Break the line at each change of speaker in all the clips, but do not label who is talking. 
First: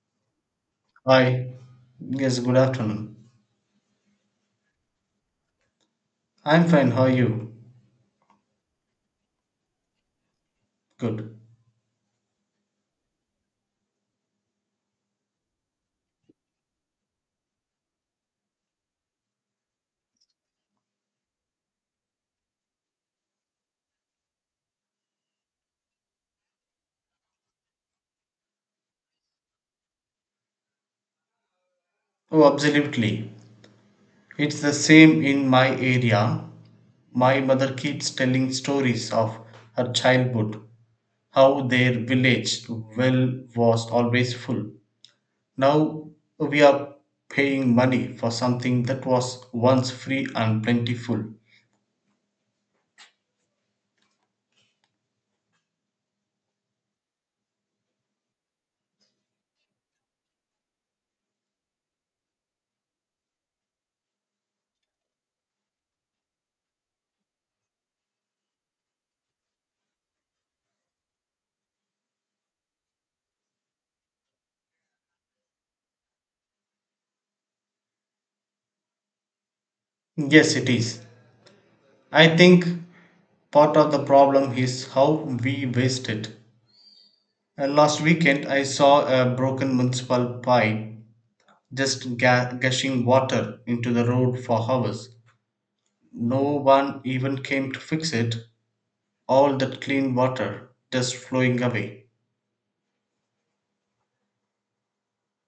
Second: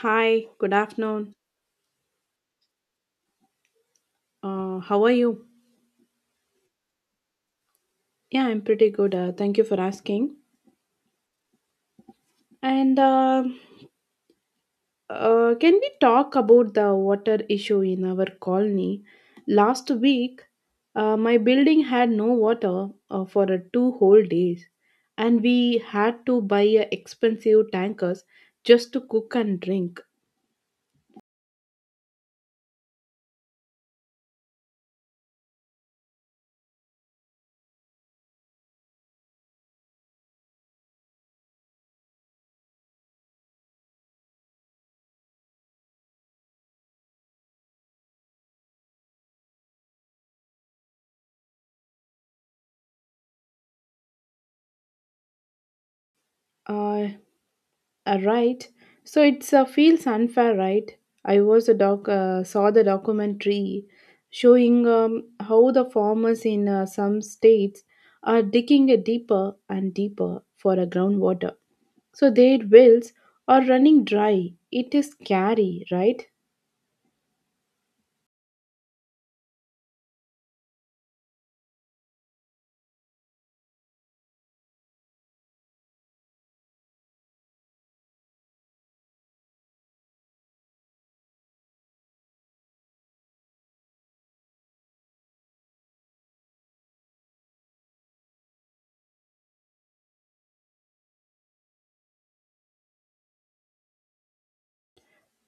Hi, good afternoon.
Hi. Yes, good afternoon.
How are you?
I'm fine. How are you?
Yeah, I'm pretty good. Thank you for asking.
Good.
And Can we talk about the water issue in our colony? Last week, my building had no water for two whole days, and we had to buy expensive tankers just to cook and drink.
Oh, absolutely. It's the same in my area. My mother keeps telling stories of her childhood, how their village well was always full. Now we are paying money for something that was once free and plentiful.
Uh, right. So it's feels unfair, right? I was a doc saw the documentary showing how the farmers in some states are digging it deeper and deeper for a groundwater. So their wells are running dry. It is scary, right?
Yes, it is. I think part of the problem is how we waste it. And last weekend, I saw a broken municipal pipe just gushing water into the road for hours. No one even came to fix it. All that clean water just flowing away.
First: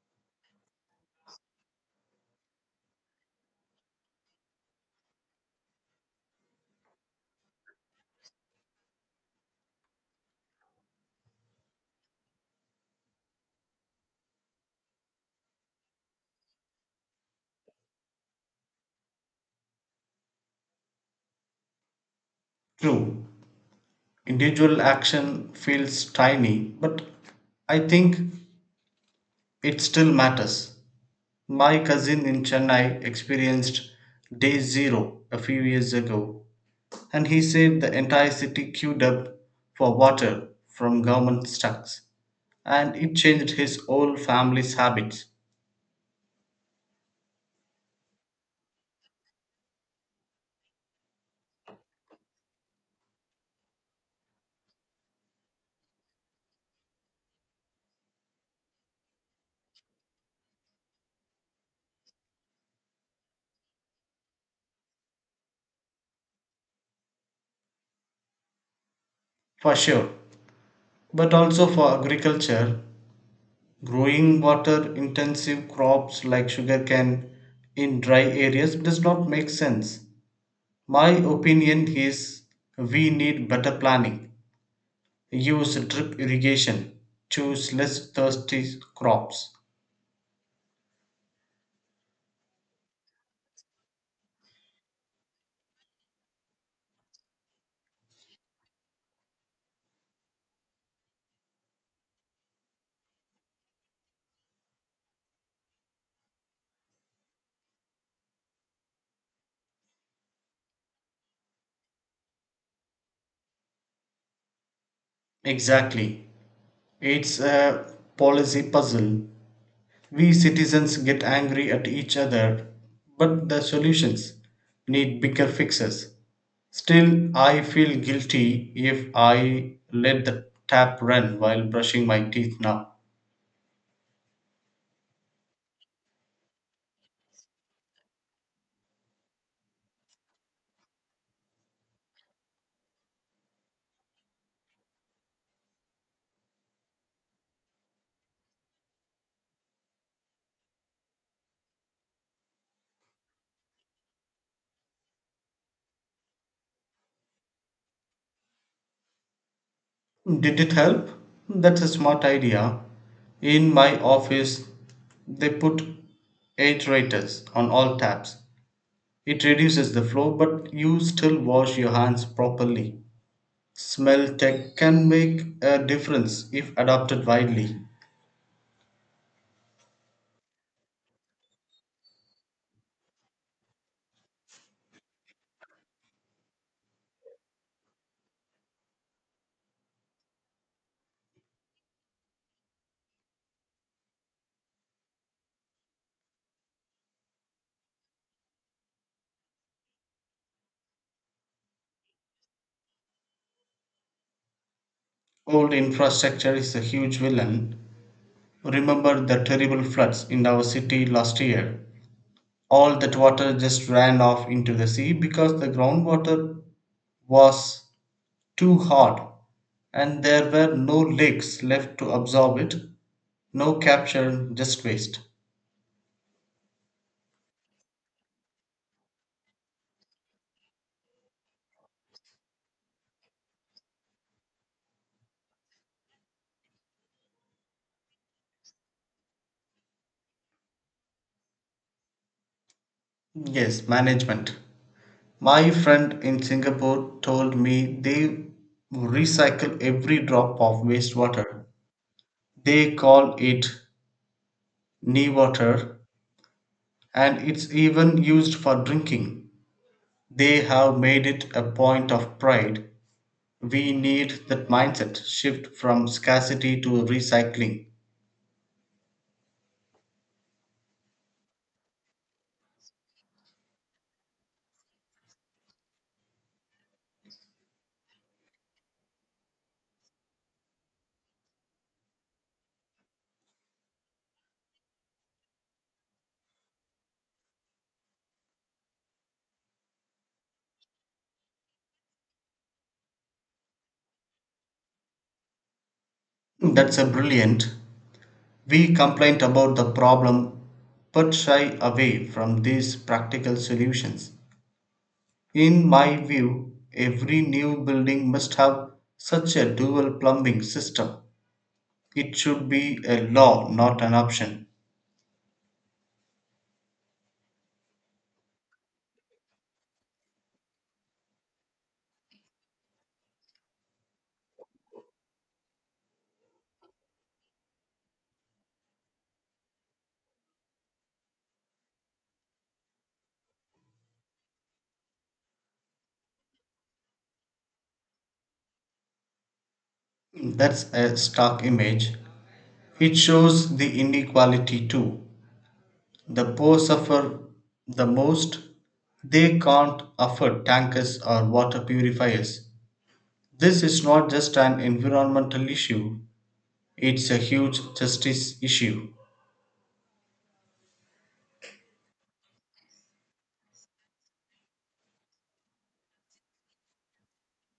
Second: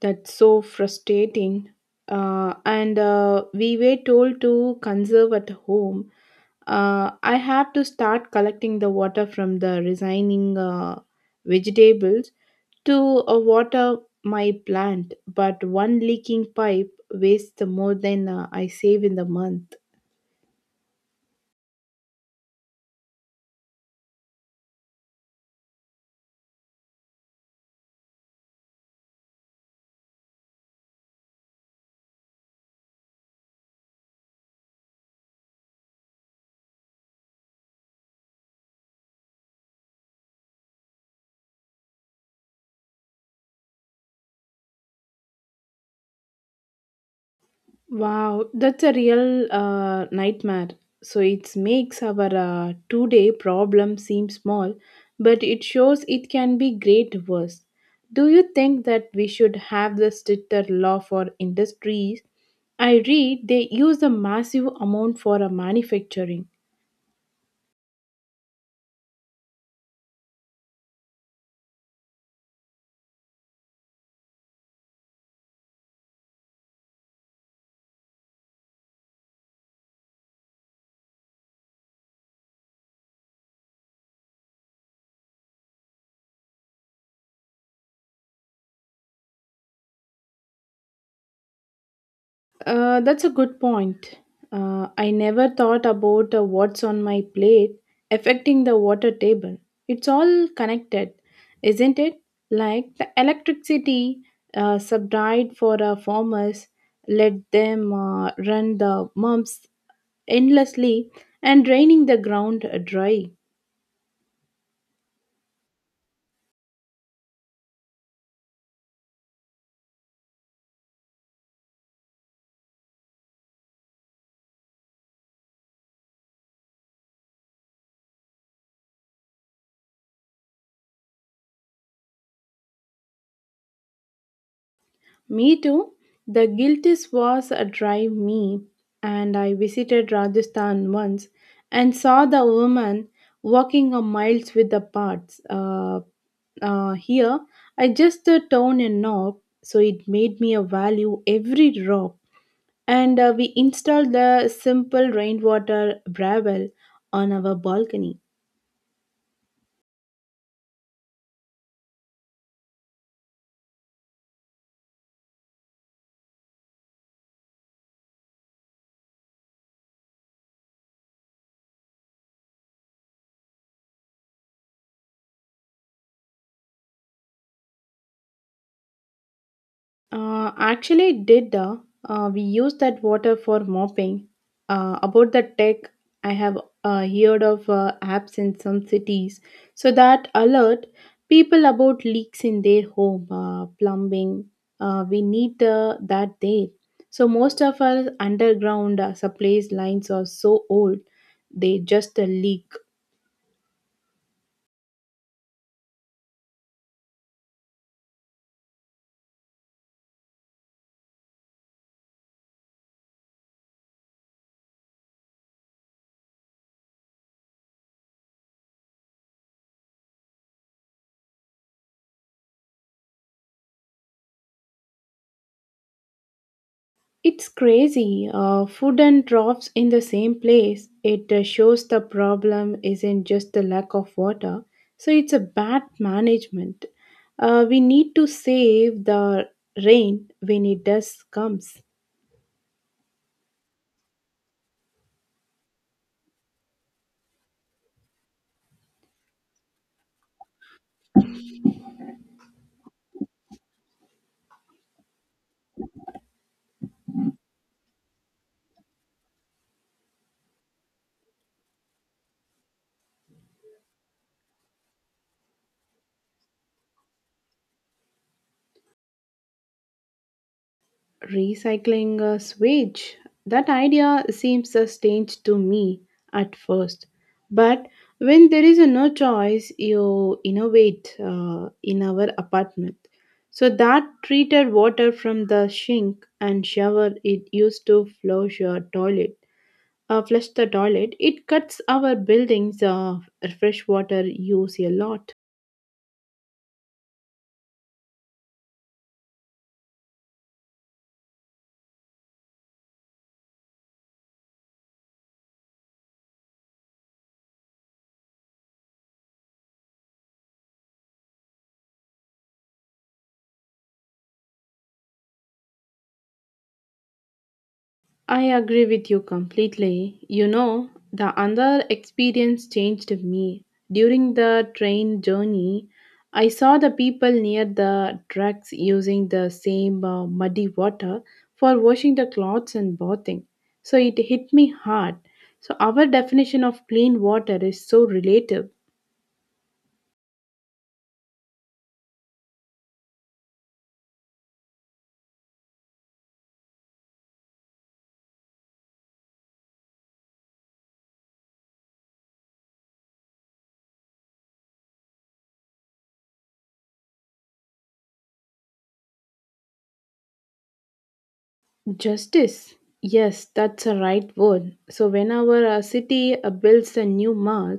That's so frustrating. And We were told to conserve at home. I have to start collecting the water from the resigning vegetables to water my plant, but one leaking pipe wastes more than I save in the month.
True, individual action feels tiny, but I think it still matters. My cousin in Chennai experienced day zero a few years ago, and he said the entire city queued up for water from government stocks, and it changed his whole family's habits.
Wow, that's a real nightmare. So it makes our two-day problem seem small, but it shows it can be great worse. Do you think that we should have the stricter law for industries? I read they use a massive amount for a manufacturing.
For sure, but also for agriculture, growing water intensive crops like sugarcane in dry areas does not make sense. My opinion is we need better planning, use drip irrigation, choose less thirsty crops.
That's a good point. I never thought about what's on my plate affecting the water table. It's all connected, isn't it? Like the electricity subsidied for farmers, let them run the pumps endlessly and draining the ground dry.
Exactly, it's a policy puzzle. We citizens get angry at each other, but the solutions need bigger fixes. Still, I feel guilty if I let the tap run while brushing my teeth now.
Me too. The Giltis was a drive me, and I visited Rajasthan once and saw the woman walking a miles with the parts. Here, I just turned a knob, so it made me a value every drop. And we installed the simple rainwater gravel on our balcony.
Did it help? That's a smart idea. In my office, they put aerators on all taps. It reduces the flow, but you still wash your hands properly. Smell tech can make a difference if adopted widely.
Actually, it did. We used that water for mopping. About the tech, I have heard of apps in some cities so that alert people about leaks in their home, plumbing. We need that there. So, most of our underground supplies lines are so old, they just leak.
Old infrastructure is a huge villain. Remember the terrible floods in our city last year? All that water just ran off into the sea because the groundwater was too hard and there were no lakes left to absorb it. No capture, just waste.
It's crazy. Food and drops in the same place. It shows the problem isn't just the lack of water, so it's a bad management. We need to save the rain when it does comes.
Yes, management. My friend in Singapore told me they recycle every drop of wastewater. They call it knee water and it's even used for drinking. They have made it a point of pride. We need that mindset shift from scarcity to recycling.
Recycling a switch? That idea seems a strange to me at first. But when there is a no choice, you innovate in our apartment. So that treated water from the sink and shower it used to flush your toilet. Flush the toilet. It cuts our buildings fresh water use a lot.
That's a brilliant. We complain about the problem but shy away from these practical solutions. In my view, every new building must have such a dual plumbing system. It should be a law, not an option.
I agree with you completely. You know, the other experience changed me. During the train journey, I saw the people near the tracks using the same muddy water for washing the clothes and bathing. So it hit me hard. So our definition of clean water is so relative.
That's a stark image. It shows the inequality too. The poor suffer the most. They can't afford tankers or water purifiers. This is not just an environmental issue, it's a huge justice issue.
Justice. Yes, that's a right word. So whenever a city builds a new mall,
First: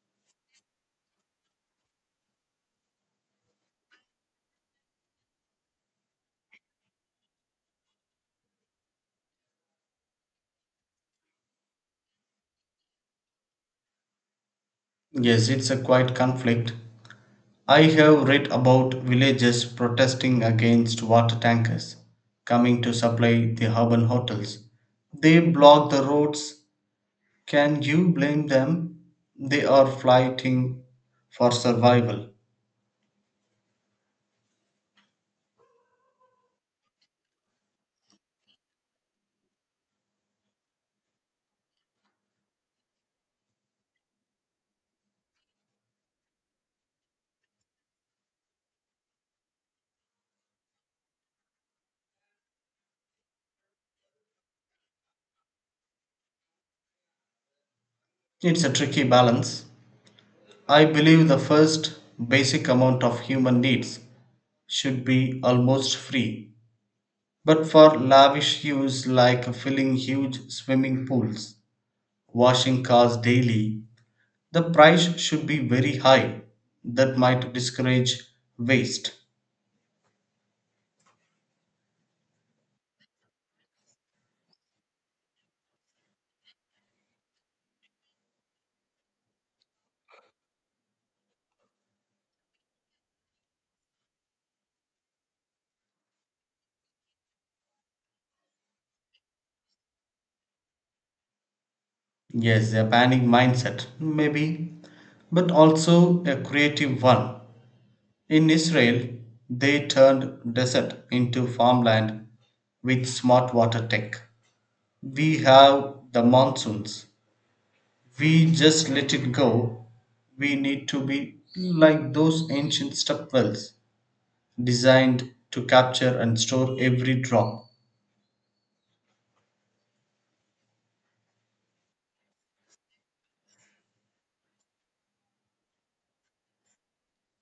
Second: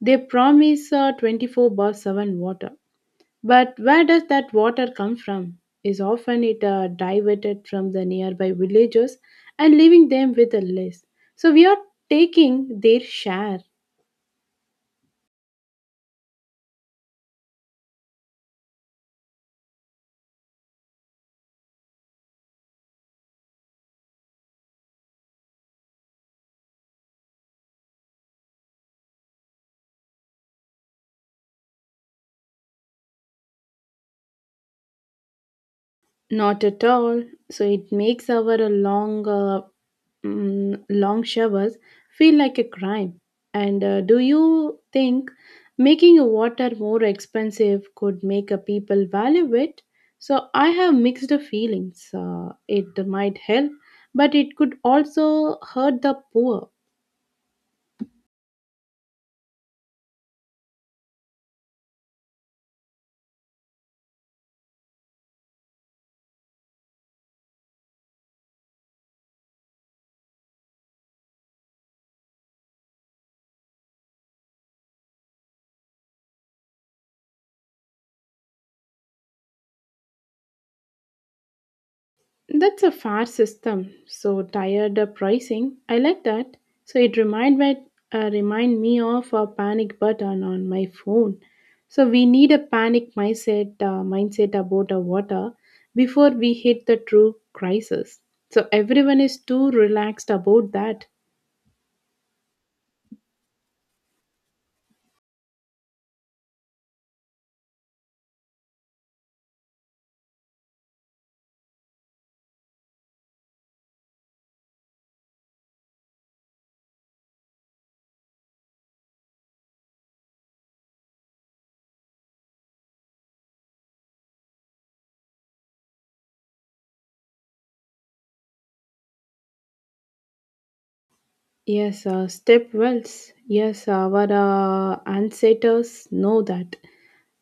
they promise 24/7 water. But where does that water come from? Is often it diverted from the nearby villages and leaving them with a less. So we are taking their share.
Yes, it's a quiet conflict. I have read about villages protesting against water tankers coming to supply the urban hotels. They block the roads. Can you blame them? They are fighting for survival.
Not at all. So it makes our long showers feel like a crime? And do you think making water more expensive could make a people value it? So I have mixed feelings. It might help, but it could also hurt the poor.
It's a tricky balance. I believe the first basic amount of human needs should be almost free. But for lavish use like filling huge swimming pools, washing cars daily, the price should be very high. That might discourage waste.
That's a fair system. So tired of pricing. I like that. So it remind me of a panic button on my phone. So we need a panic mindset about our water before we hit the true crisis. So everyone is too relaxed about that.
Yes, a panic mindset, maybe, but also a creative one. In Israel, they turned desert into farmland with smart water tech. We have the monsoons. We just let it go. We need to be like those ancient step wells designed to capture and store every drop.
Yes, step wells. Yes, our ancestors know that.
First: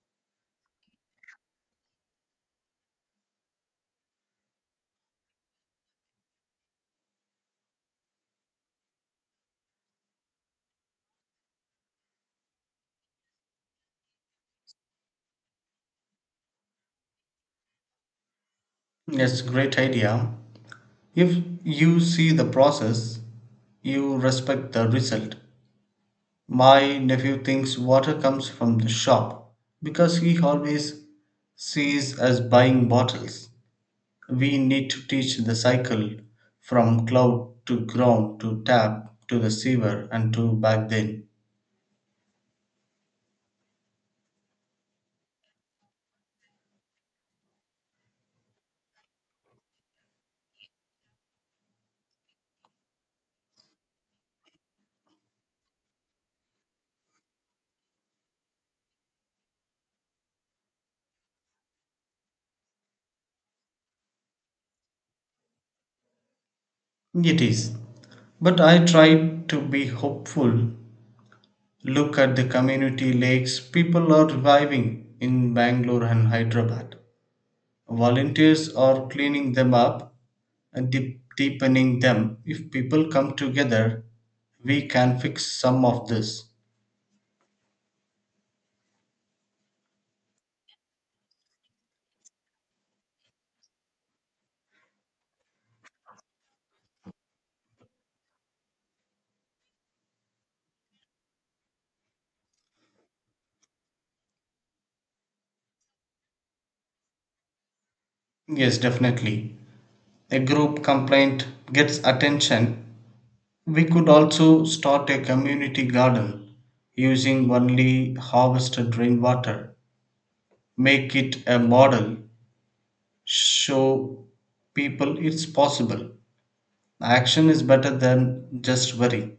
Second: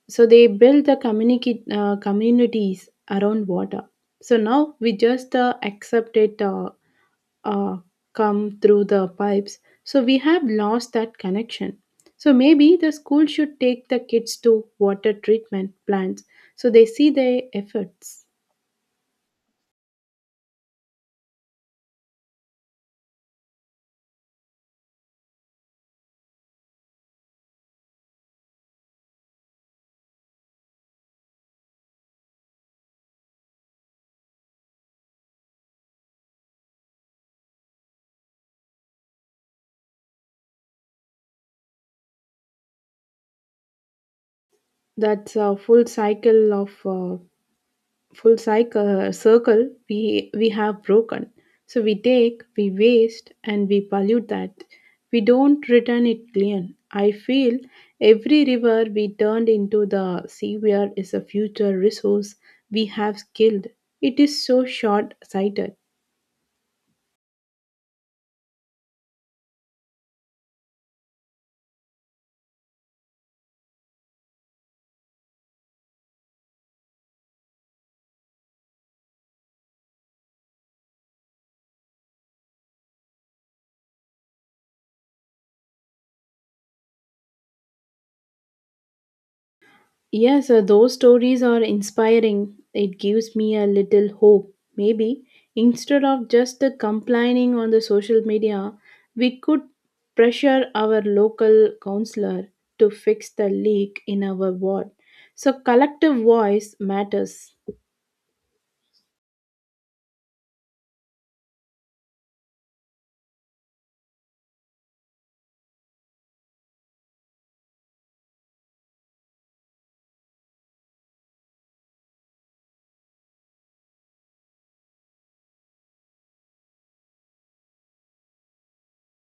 So they build the communities around water. So now we just accept it uh, come through the pipes. So we have lost that connection. So maybe the school should take the kids to water treatment plants so they see their efforts.
Yes, great idea. If you see the process, you respect the result. My nephew thinks water comes from the shop because he always sees us buying bottles. We need to teach the cycle from cloud to ground to tap to the sewer and to back then.
That's a full cycle of full cycle circle we have broken. So we take, we waste, and we pollute that we don't return it clean. I feel every river we turned into the seaware is a future resource we have killed. It is so short sighted.
It is. But I try to be hopeful. Look at the community lakes people are reviving in Bangalore and Hyderabad. Volunteers are cleaning them up and deepening them. If people come together, we can fix some of this.
Yes, those stories are inspiring. It gives me a little hope. Maybe instead of just complaining on the social media, we could pressure our local counselor to fix the leak in our ward. So collective voice matters.
Yes, definitely. A group complaint gets attention. We could also start a community garden using only harvested rainwater. Make it a model. Show people it's possible. Action is better than just worry.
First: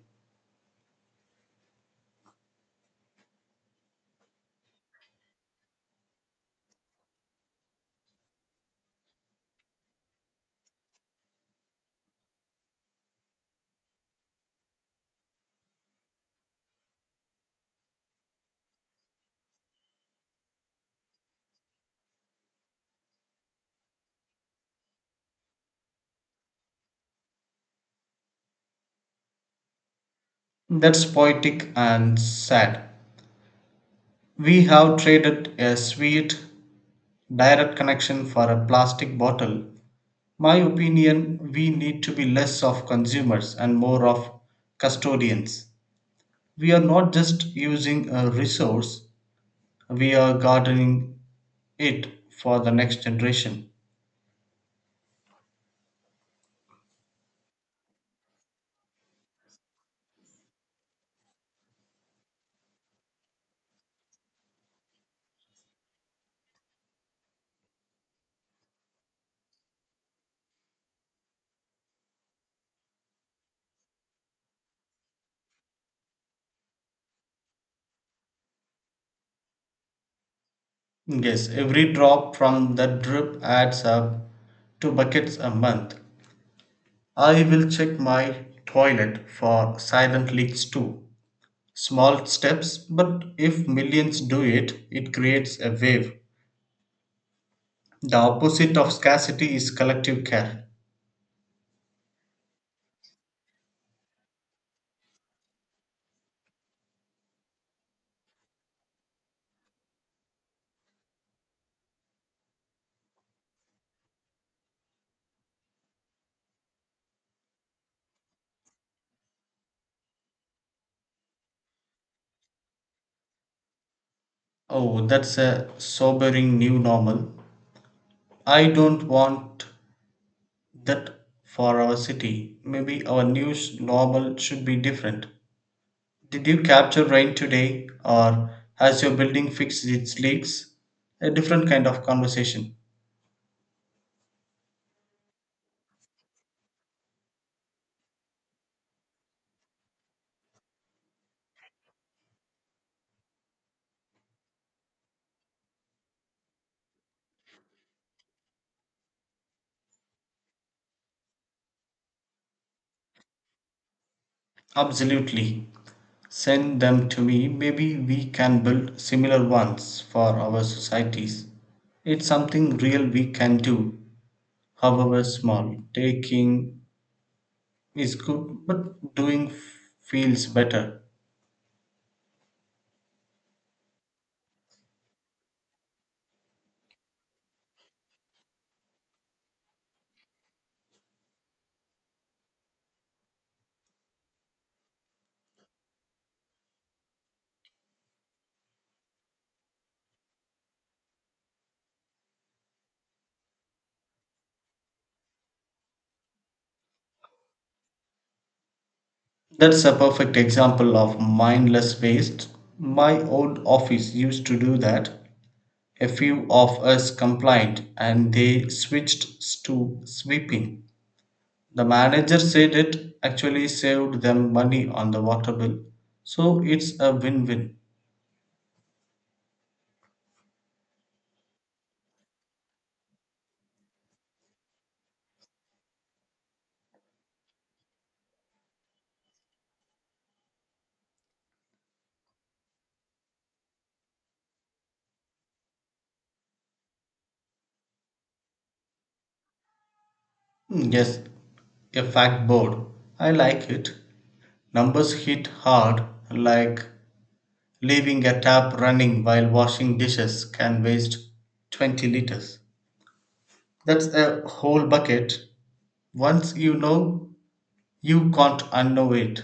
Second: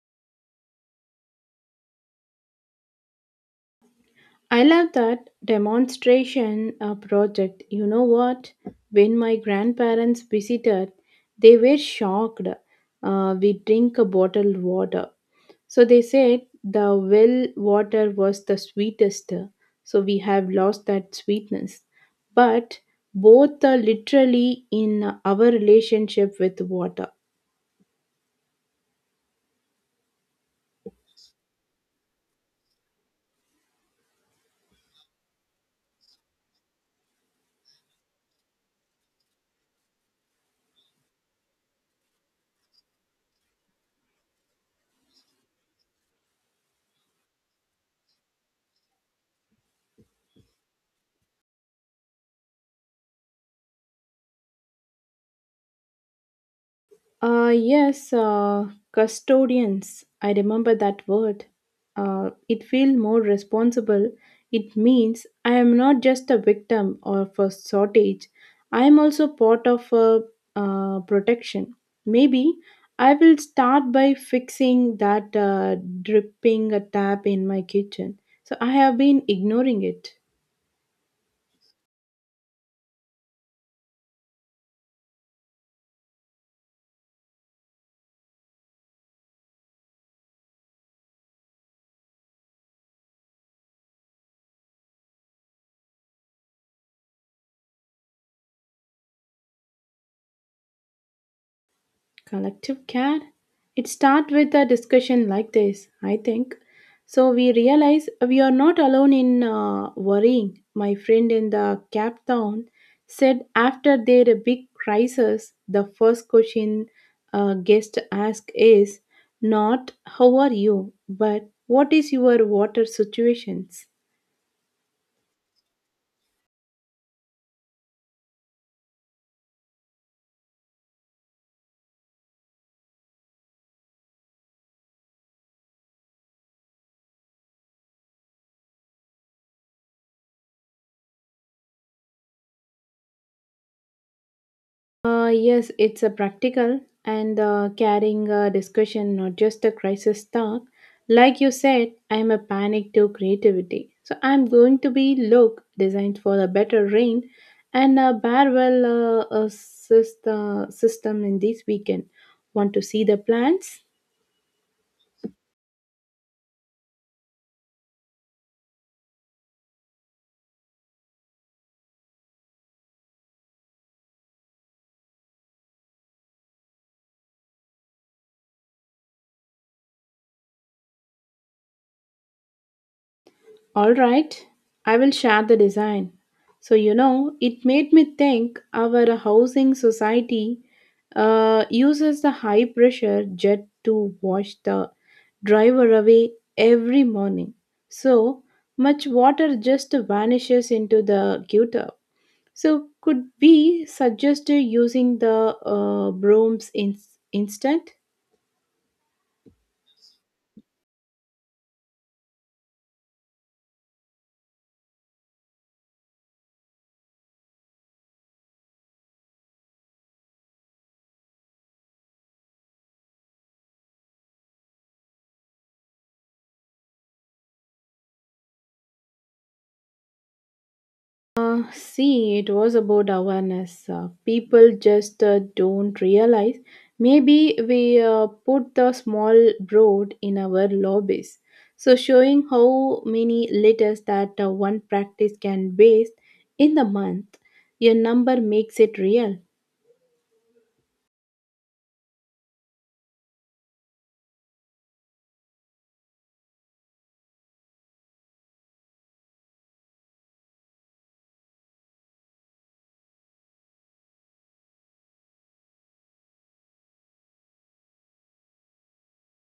I love that demonstration project. You know what? When my grandparents visited, they were shocked. We drink a bottled water. So they said the well water was the sweetest. So we have lost that sweetness. But both are literally in our relationship with water.
That's poetic and sad. We have traded a sweet, direct connection for a plastic bottle. My opinion, we need to be less of consumers and more of custodians. We are not just using a resource, we are gardening it for the next generation.
Uh, yes, uh, Custodians. I remember that word. It feels more responsible. It means I am not just a victim of a shortage. I am also part of a protection. Maybe I will start by fixing that dripping tap in my kitchen. So I have been ignoring it.
Yes, every drop from that drip adds up to buckets a month. I will check my toilet for silent leaks too. Small steps, but if millions do it, it creates a wave. The opposite of scarcity is collective care.
Collective care. It starts with a discussion like this, I think. So we realize we are not alone in worrying. My friend in the Cape Town said after their big crisis, the first question a guest ask is not how are you, but what is your water situations.
Oh, that's a sobering new normal. I don't want that for our city. Maybe our new normal should be different. Did you capture rain today, or has your building fixed its leaks? A different kind of conversation.
Yes, it's a practical and carrying a discussion, not just a crisis talk. Like you said, I'm a panic to creativity. So I'm going to be look designed for a better rain and a barwell assist, system in this weekend. Want to see the plants?
Absolutely. Send them to me. Maybe we can build similar ones for our societies. It's something real we can do, however small. Taking is good, but doing feels better.
All right, I will share the design. So, you know, it made me think our housing society uses the high pressure jet to wash the driver away every morning. So much water just vanishes into the gutter. So, could we suggest using the brooms instead?
That's a perfect example of mindless waste. My old office used to do that. A few of us complained and they switched to sweeping. The manager said it actually saved them money on the water bill. So it's a win win.
See, it was about awareness. People just don't realize. Maybe we put the small broad in our lobbies. So, showing how many liters that one practice can waste in the month, your number makes it real.
Yes, a fact board. I like it. Numbers hit hard, like leaving a tap running while washing dishes can waste 20 liters. That's a whole bucket. Once you know, you can't unknow it.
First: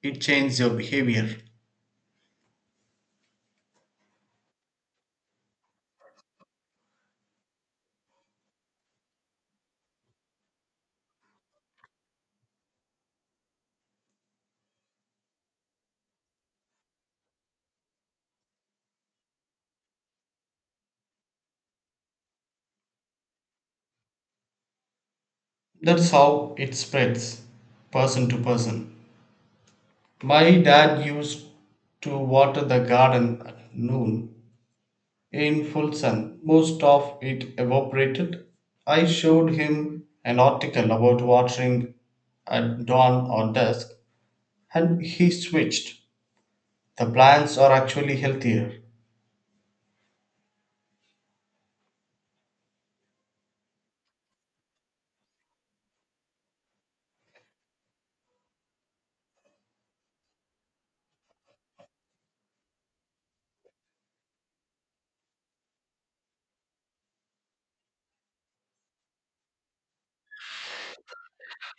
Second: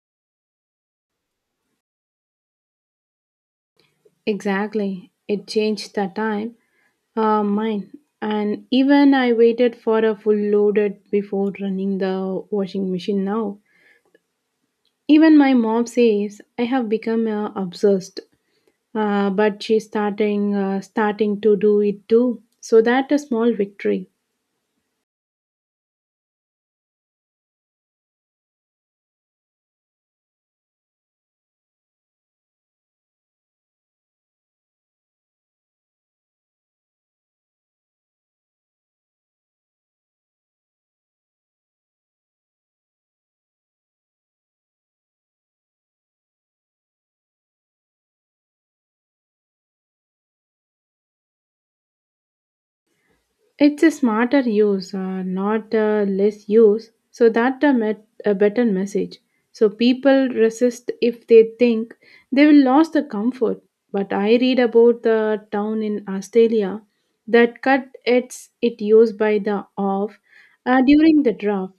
It changes your behavior.
Exactly. It changed the time. Mine. And even I waited for a full loaded before running the washing machine now. Even my mom says I have become obsessed, but she's starting to do it too. So that a small victory.
That's how it spreads person to person. My dad used to water the garden at noon in full sun. Most of it evaporated. I showed him an article about watering at dawn or dusk, and he switched. The plants are actually healthier.
It's a smarter use, not less use, so that met a better message. So people resist if they think they will lose the comfort. But I read about the town in Australia that cut its it used by the off during the draft,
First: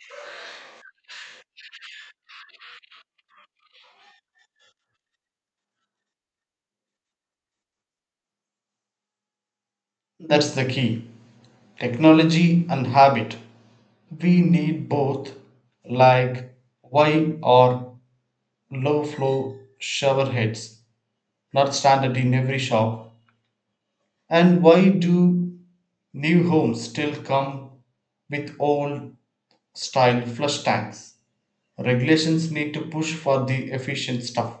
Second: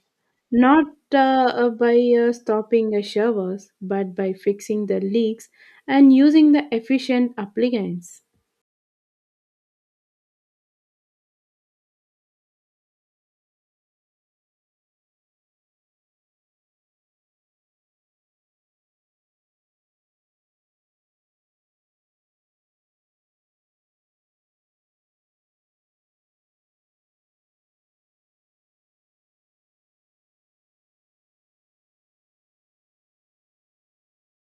not by stopping the showers, but by fixing the leaks and using the efficient appliance.
That's the key, technology and habit. We need both, like wide or low flow shower heads, not standard in every shop. And why do new homes still come with old style flush tanks? Regulations need to push for the efficient stuff.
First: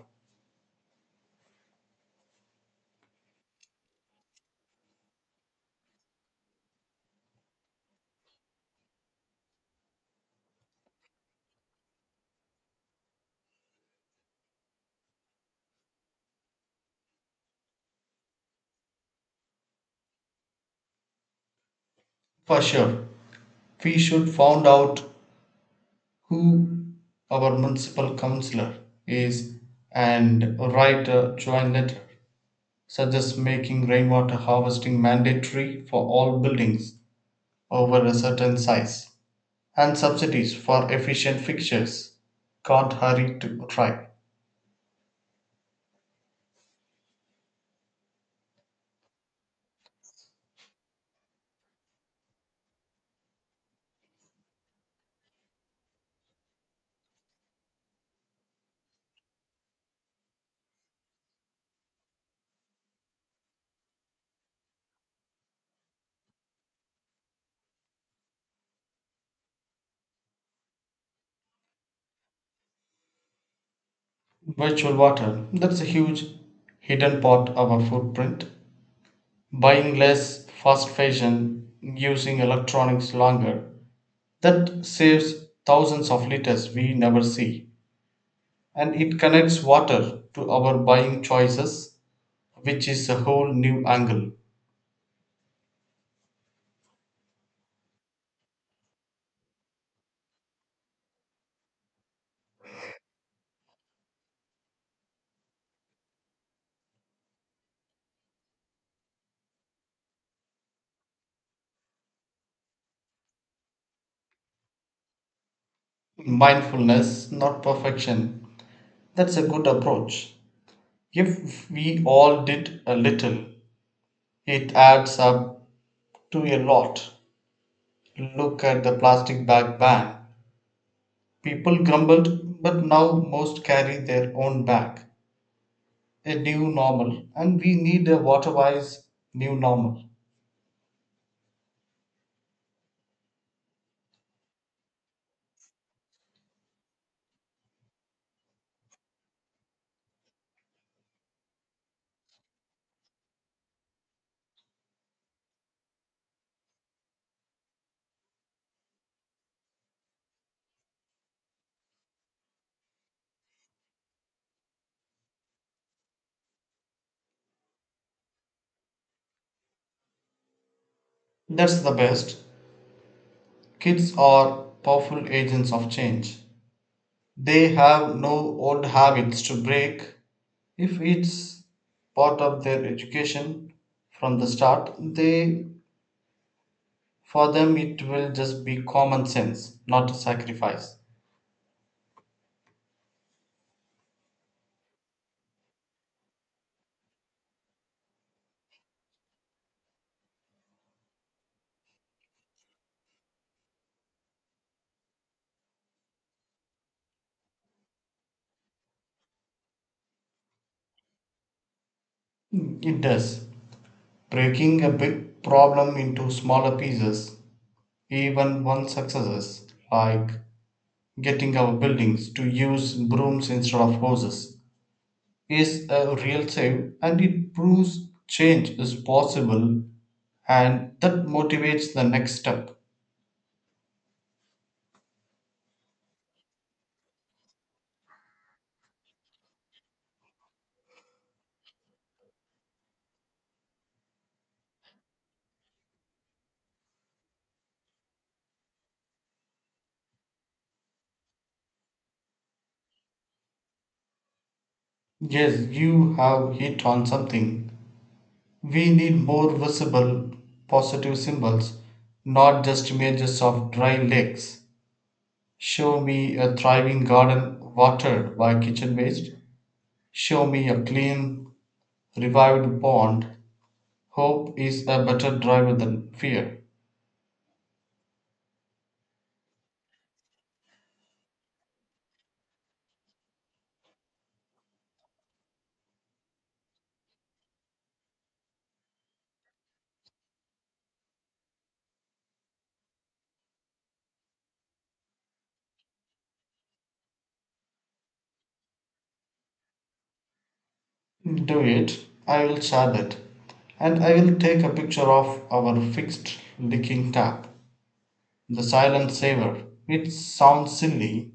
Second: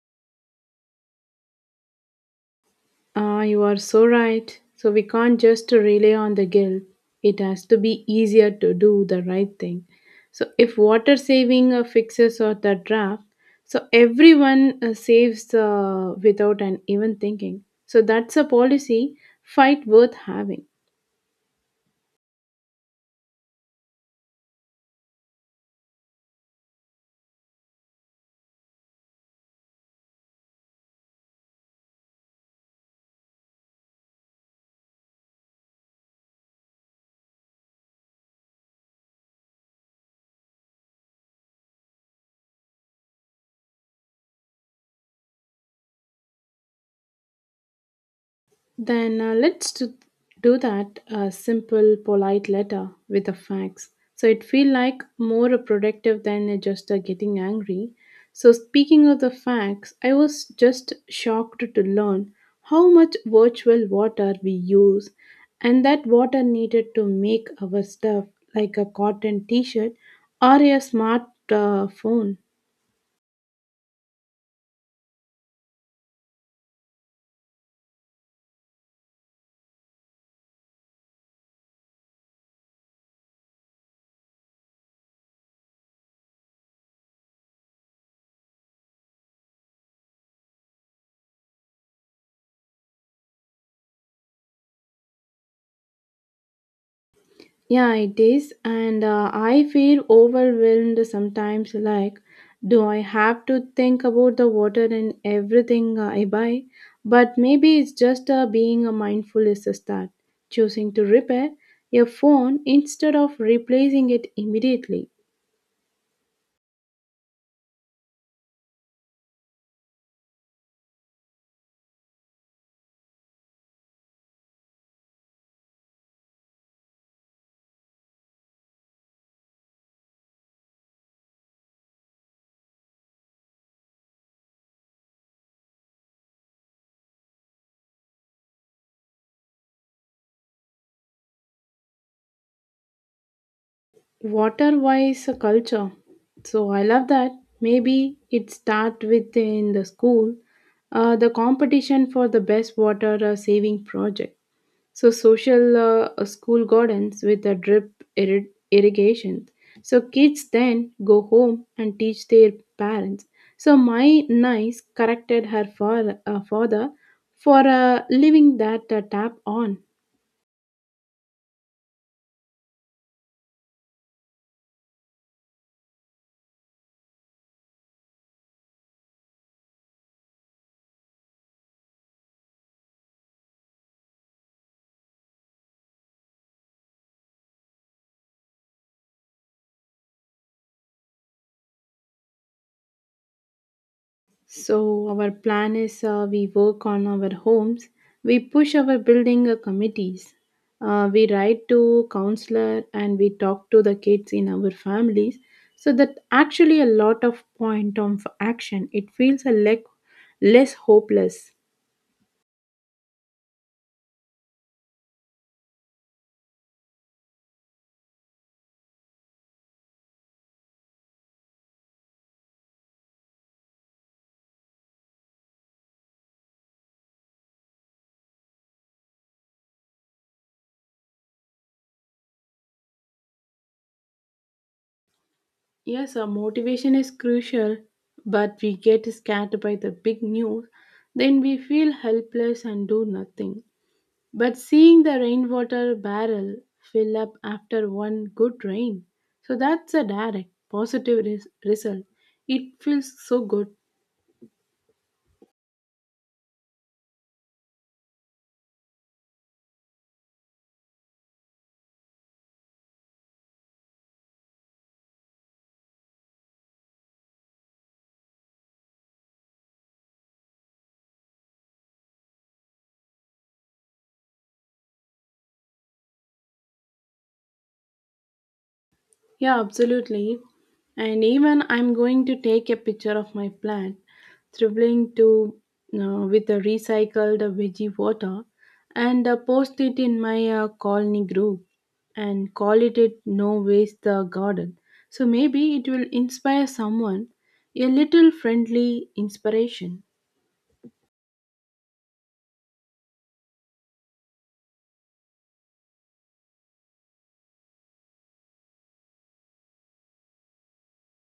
Ah, you are so right. So we can't just rely on the guilt. It has to be easier to do the right thing. So if water saving fixes or the draft, so everyone saves without an even thinking. So that's a policy fight worth having.
For sure, we should find out who our municipal councillor is and write a joint letter, such as making rainwater harvesting mandatory for all buildings over a certain size and subsidies for efficient fixtures. Can't hurry to try.
Then do that a simple, polite letter with the facts. So it feel like more productive than just getting angry. So speaking of the facts, I was just shocked to learn how much virtual water we use, and that water needed to make our stuff like a cotton T-shirt or a smart phone.
Virtual water. That's a huge hidden part of our footprint. Buying less fast fashion, using electronics longer. That saves thousands of liters we never see. And it connects water to our buying choices, which is a whole new angle.
Yeah, it is. And I feel overwhelmed sometimes like, do I have to think about the water in everything I buy? But maybe it's just being a mindful is a start, choosing to repair your phone instead of replacing it immediately.
Mindfulness, not perfection. That's a good approach. If we all did a little, it adds up to a lot. Look at the plastic bag ban. People grumbled, but now most carry their own bag. A new normal. And we need a water wise new normal.
Water wise culture. So I love that. Maybe it start within the school, the competition for the best water saving project so social school gardens with a drip irrigation so kids then go home and teach their parents. So my niece corrected her for, father for leaving that tap on.
That's the best. Kids are powerful agents of change. They have no old habits to break. If it's part of their education from the start, they for them it will just be common sense, not a sacrifice.
So our plan is we work on our homes, we push our building committees, we write to counselor and we talk to the kids in our families. So that actually a lot of point of action. It feels a less hopeless.
It does. Breaking a big problem into smaller pieces. Even one successes like getting our buildings to use brooms instead of hoses, is a real save and it proves change is possible and that motivates the next step.
Yes, our motivation is crucial, but we get scared by the big news, then we feel helpless and do nothing. But seeing the rainwater barrel fill up after one good rain, so that's a direct positive result. It feels so good.
Yes, you have hit on something. We need more visible positive symbols, not just images of dry lakes. Show me a thriving garden watered by kitchen waste. Show me a clean, revived pond. Hope is a better driver than fear.
Yeah, absolutely. And even I'm going to take a picture of my plant dribbling to with a recycled veggie water and post it in my colony group and call it, it No Waste Garden. So maybe it will inspire someone a little friendly inspiration.
Do it. I will chart it. And I will take a picture of our fixed leaking tap. The silent saver. It sounds silly,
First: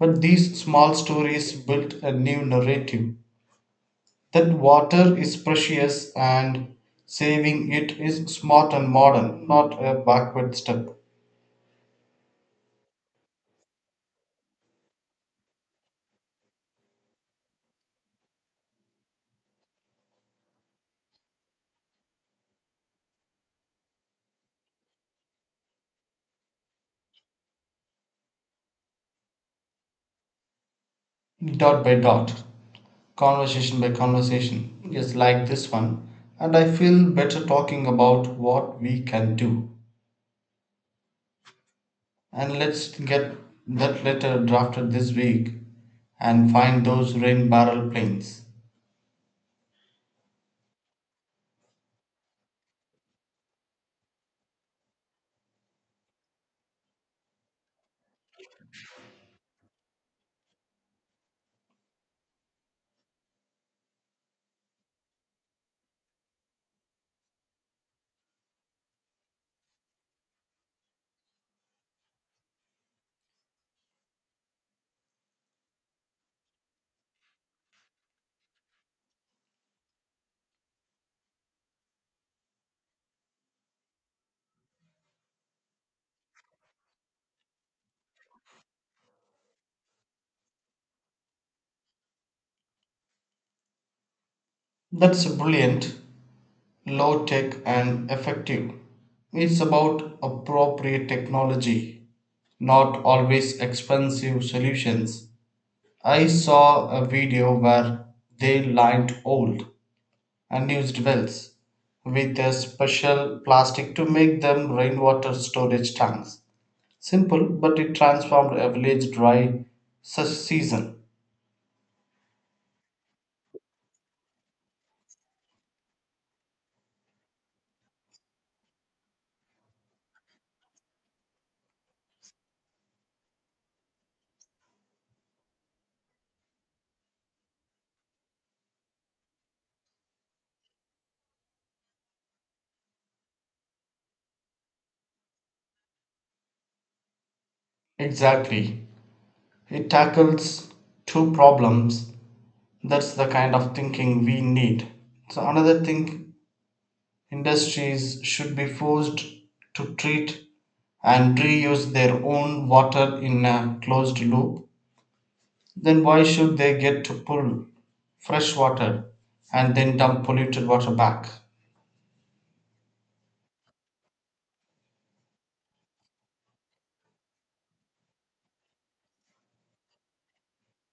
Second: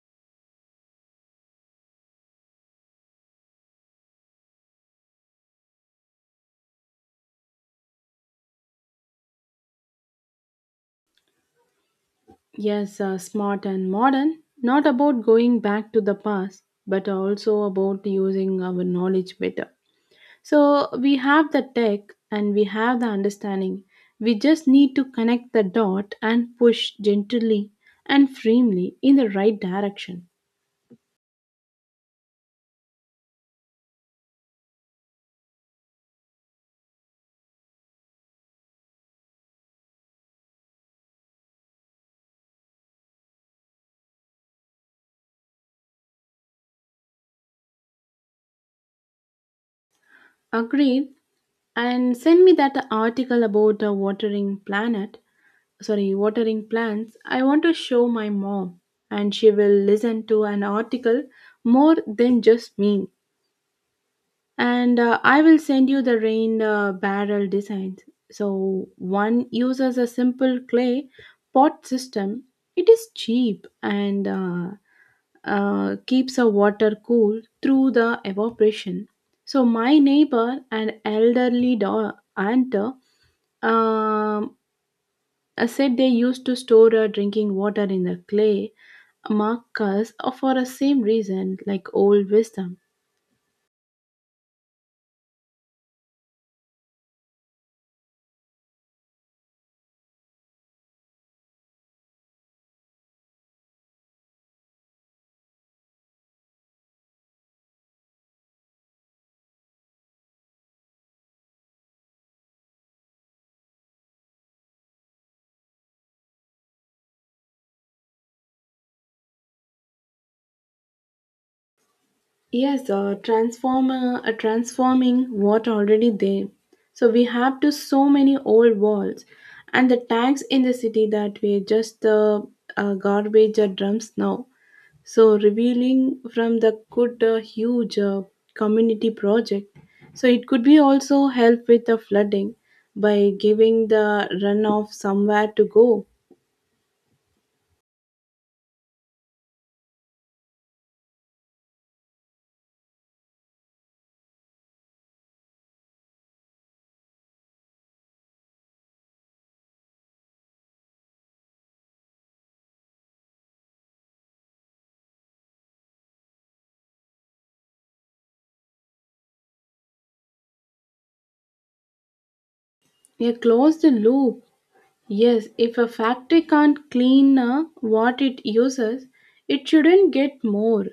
but these small stories built a new narrative that water is precious and saving it is smart and modern, not a backward step.
Yes, smart and modern, not about going back to the past, but also about using our knowledge better. So we have the tech and we have the understanding. We just need to connect the dot and push gently and firmly in the right direction.
Dot by dot, conversation by conversation. Yes, like this one. And I feel better talking about what we can do. And let's get that letter drafted this week and find those rain barrel planes.
Agreed. And send me that article about the watering planet. Sorry, watering plants. I want to show my mom, and she will listen to an article more than just me. And I will send you the rain barrel designs. So one uses a simple clay pot system. It is cheap and keeps the water cool through the evaporation. So my neighbor, an elderly aunt, um, said they used to store drinking water in the clay markers for the same reason, like old wisdom.
That's brilliant, low tech, and effective. It's about appropriate technology, not always expensive solutions. I saw a video where they lined old and used wells with a special plastic to make them rainwater storage tanks. Simple, but it transformed a village dry season.
Yes, transforming what already there. So we have to so many old walls, and the tanks in the city that were just the garbage or drums now. So revealing from the good huge community project. So it could be also help with the flooding by giving the runoff somewhere to go.
Exactly. It tackles two problems. That's the kind of thinking we need. So, another thing, industries should be forced to treat and reuse their own water in a closed loop. Then why should they get to pull fresh water and then dump polluted water back?
Yeah, close the loop. Yes, if a factory can't clean what it uses, it shouldn't get more.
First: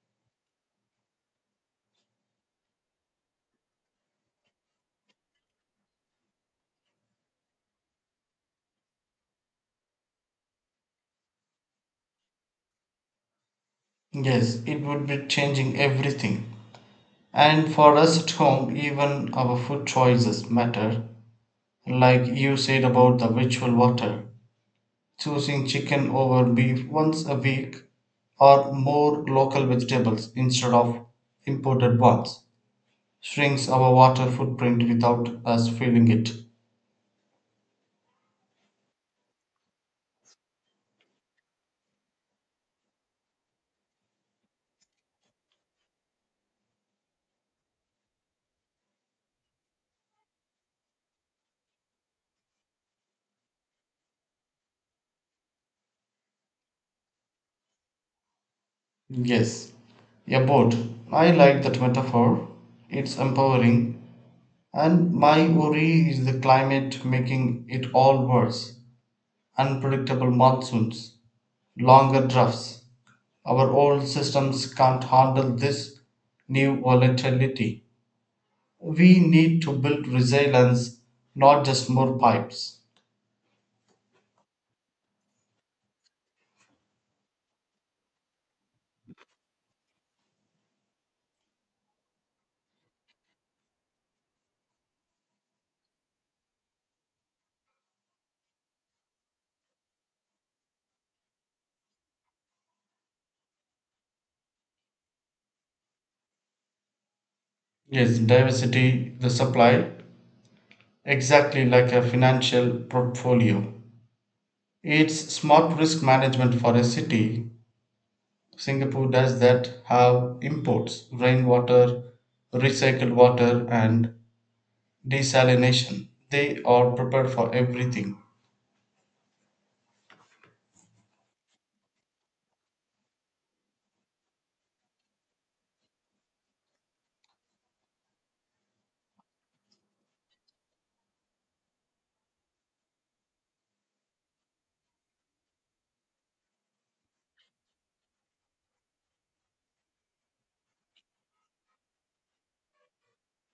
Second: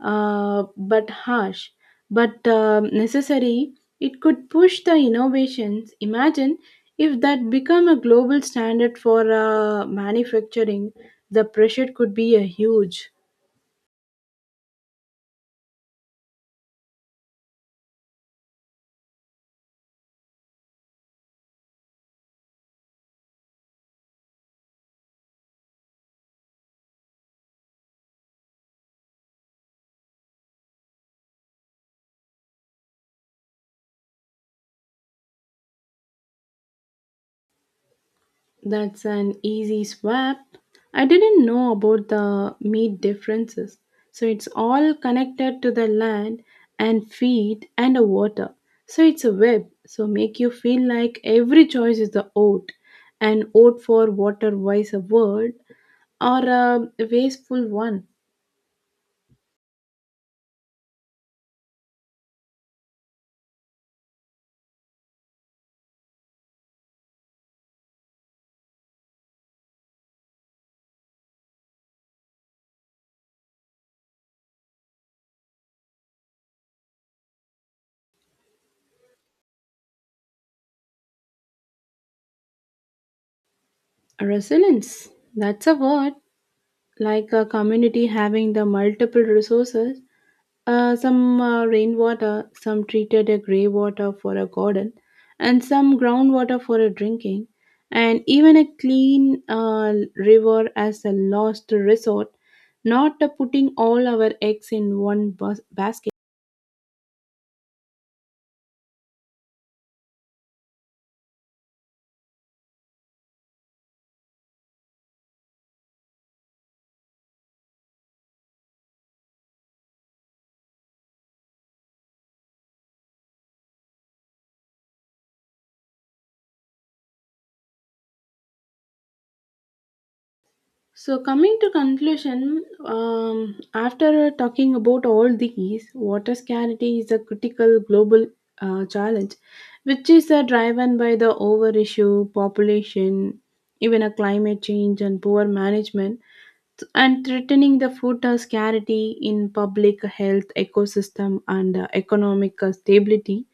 But harsh, but necessary, it could push the innovations. Imagine if that become a global standard for manufacturing, the pressure could be a huge.
Yes, it would be changing everything. And for us at home, even our food choices matter. Like you said about the ritual water, choosing chicken over beef once a week or more local vegetables instead of imported ones shrinks our water footprint without us feeling it.
That's an easy swap. I didn't know about the meat differences. So it's all connected to the land and feed and the water. So it's a web. So make you feel like every choice is the oat, an oat for water wise a word, or a wasteful one.
Yes, a boat. I like that metaphor. It's empowering. And my worry is the climate making it all worse. Unpredictable monsoons, longer drafts. Our old systems can't handle this new volatility. We need to build resilience, not just more pipes.
Resilience. That's a word like a community having the multiple resources. Some rainwater, some treated a grey water for a garden, and some groundwater for a drinking, and even a clean river as a last resort, not putting all our eggs in one basket.
Yes, diversity, the supply, exactly like a financial portfolio. It's smart risk management for a city. Singapore does that, have imports rainwater, recycled water, and desalination. They are prepared for everything.
So, coming to conclusion, after talking about all these, water scarcity is a critical global challenge, which is driven by the over issue, population, even a climate change and poor management, and threatening the food scarcity in public health, ecosystem, and economic stability,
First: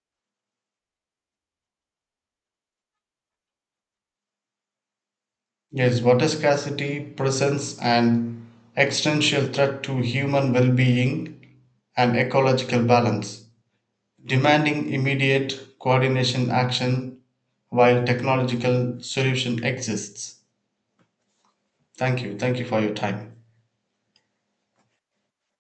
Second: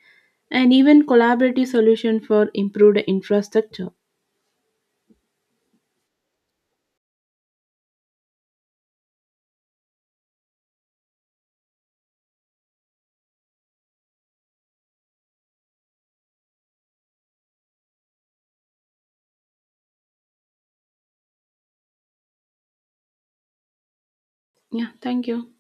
and even collaborative solution for improved infrastructure.
Yes, water scarcity presents an existential threat to human well being and ecological balance, demanding immediate coordination action while technological solution exists. Thank you. Thank you for your time.
Yeah, thank you.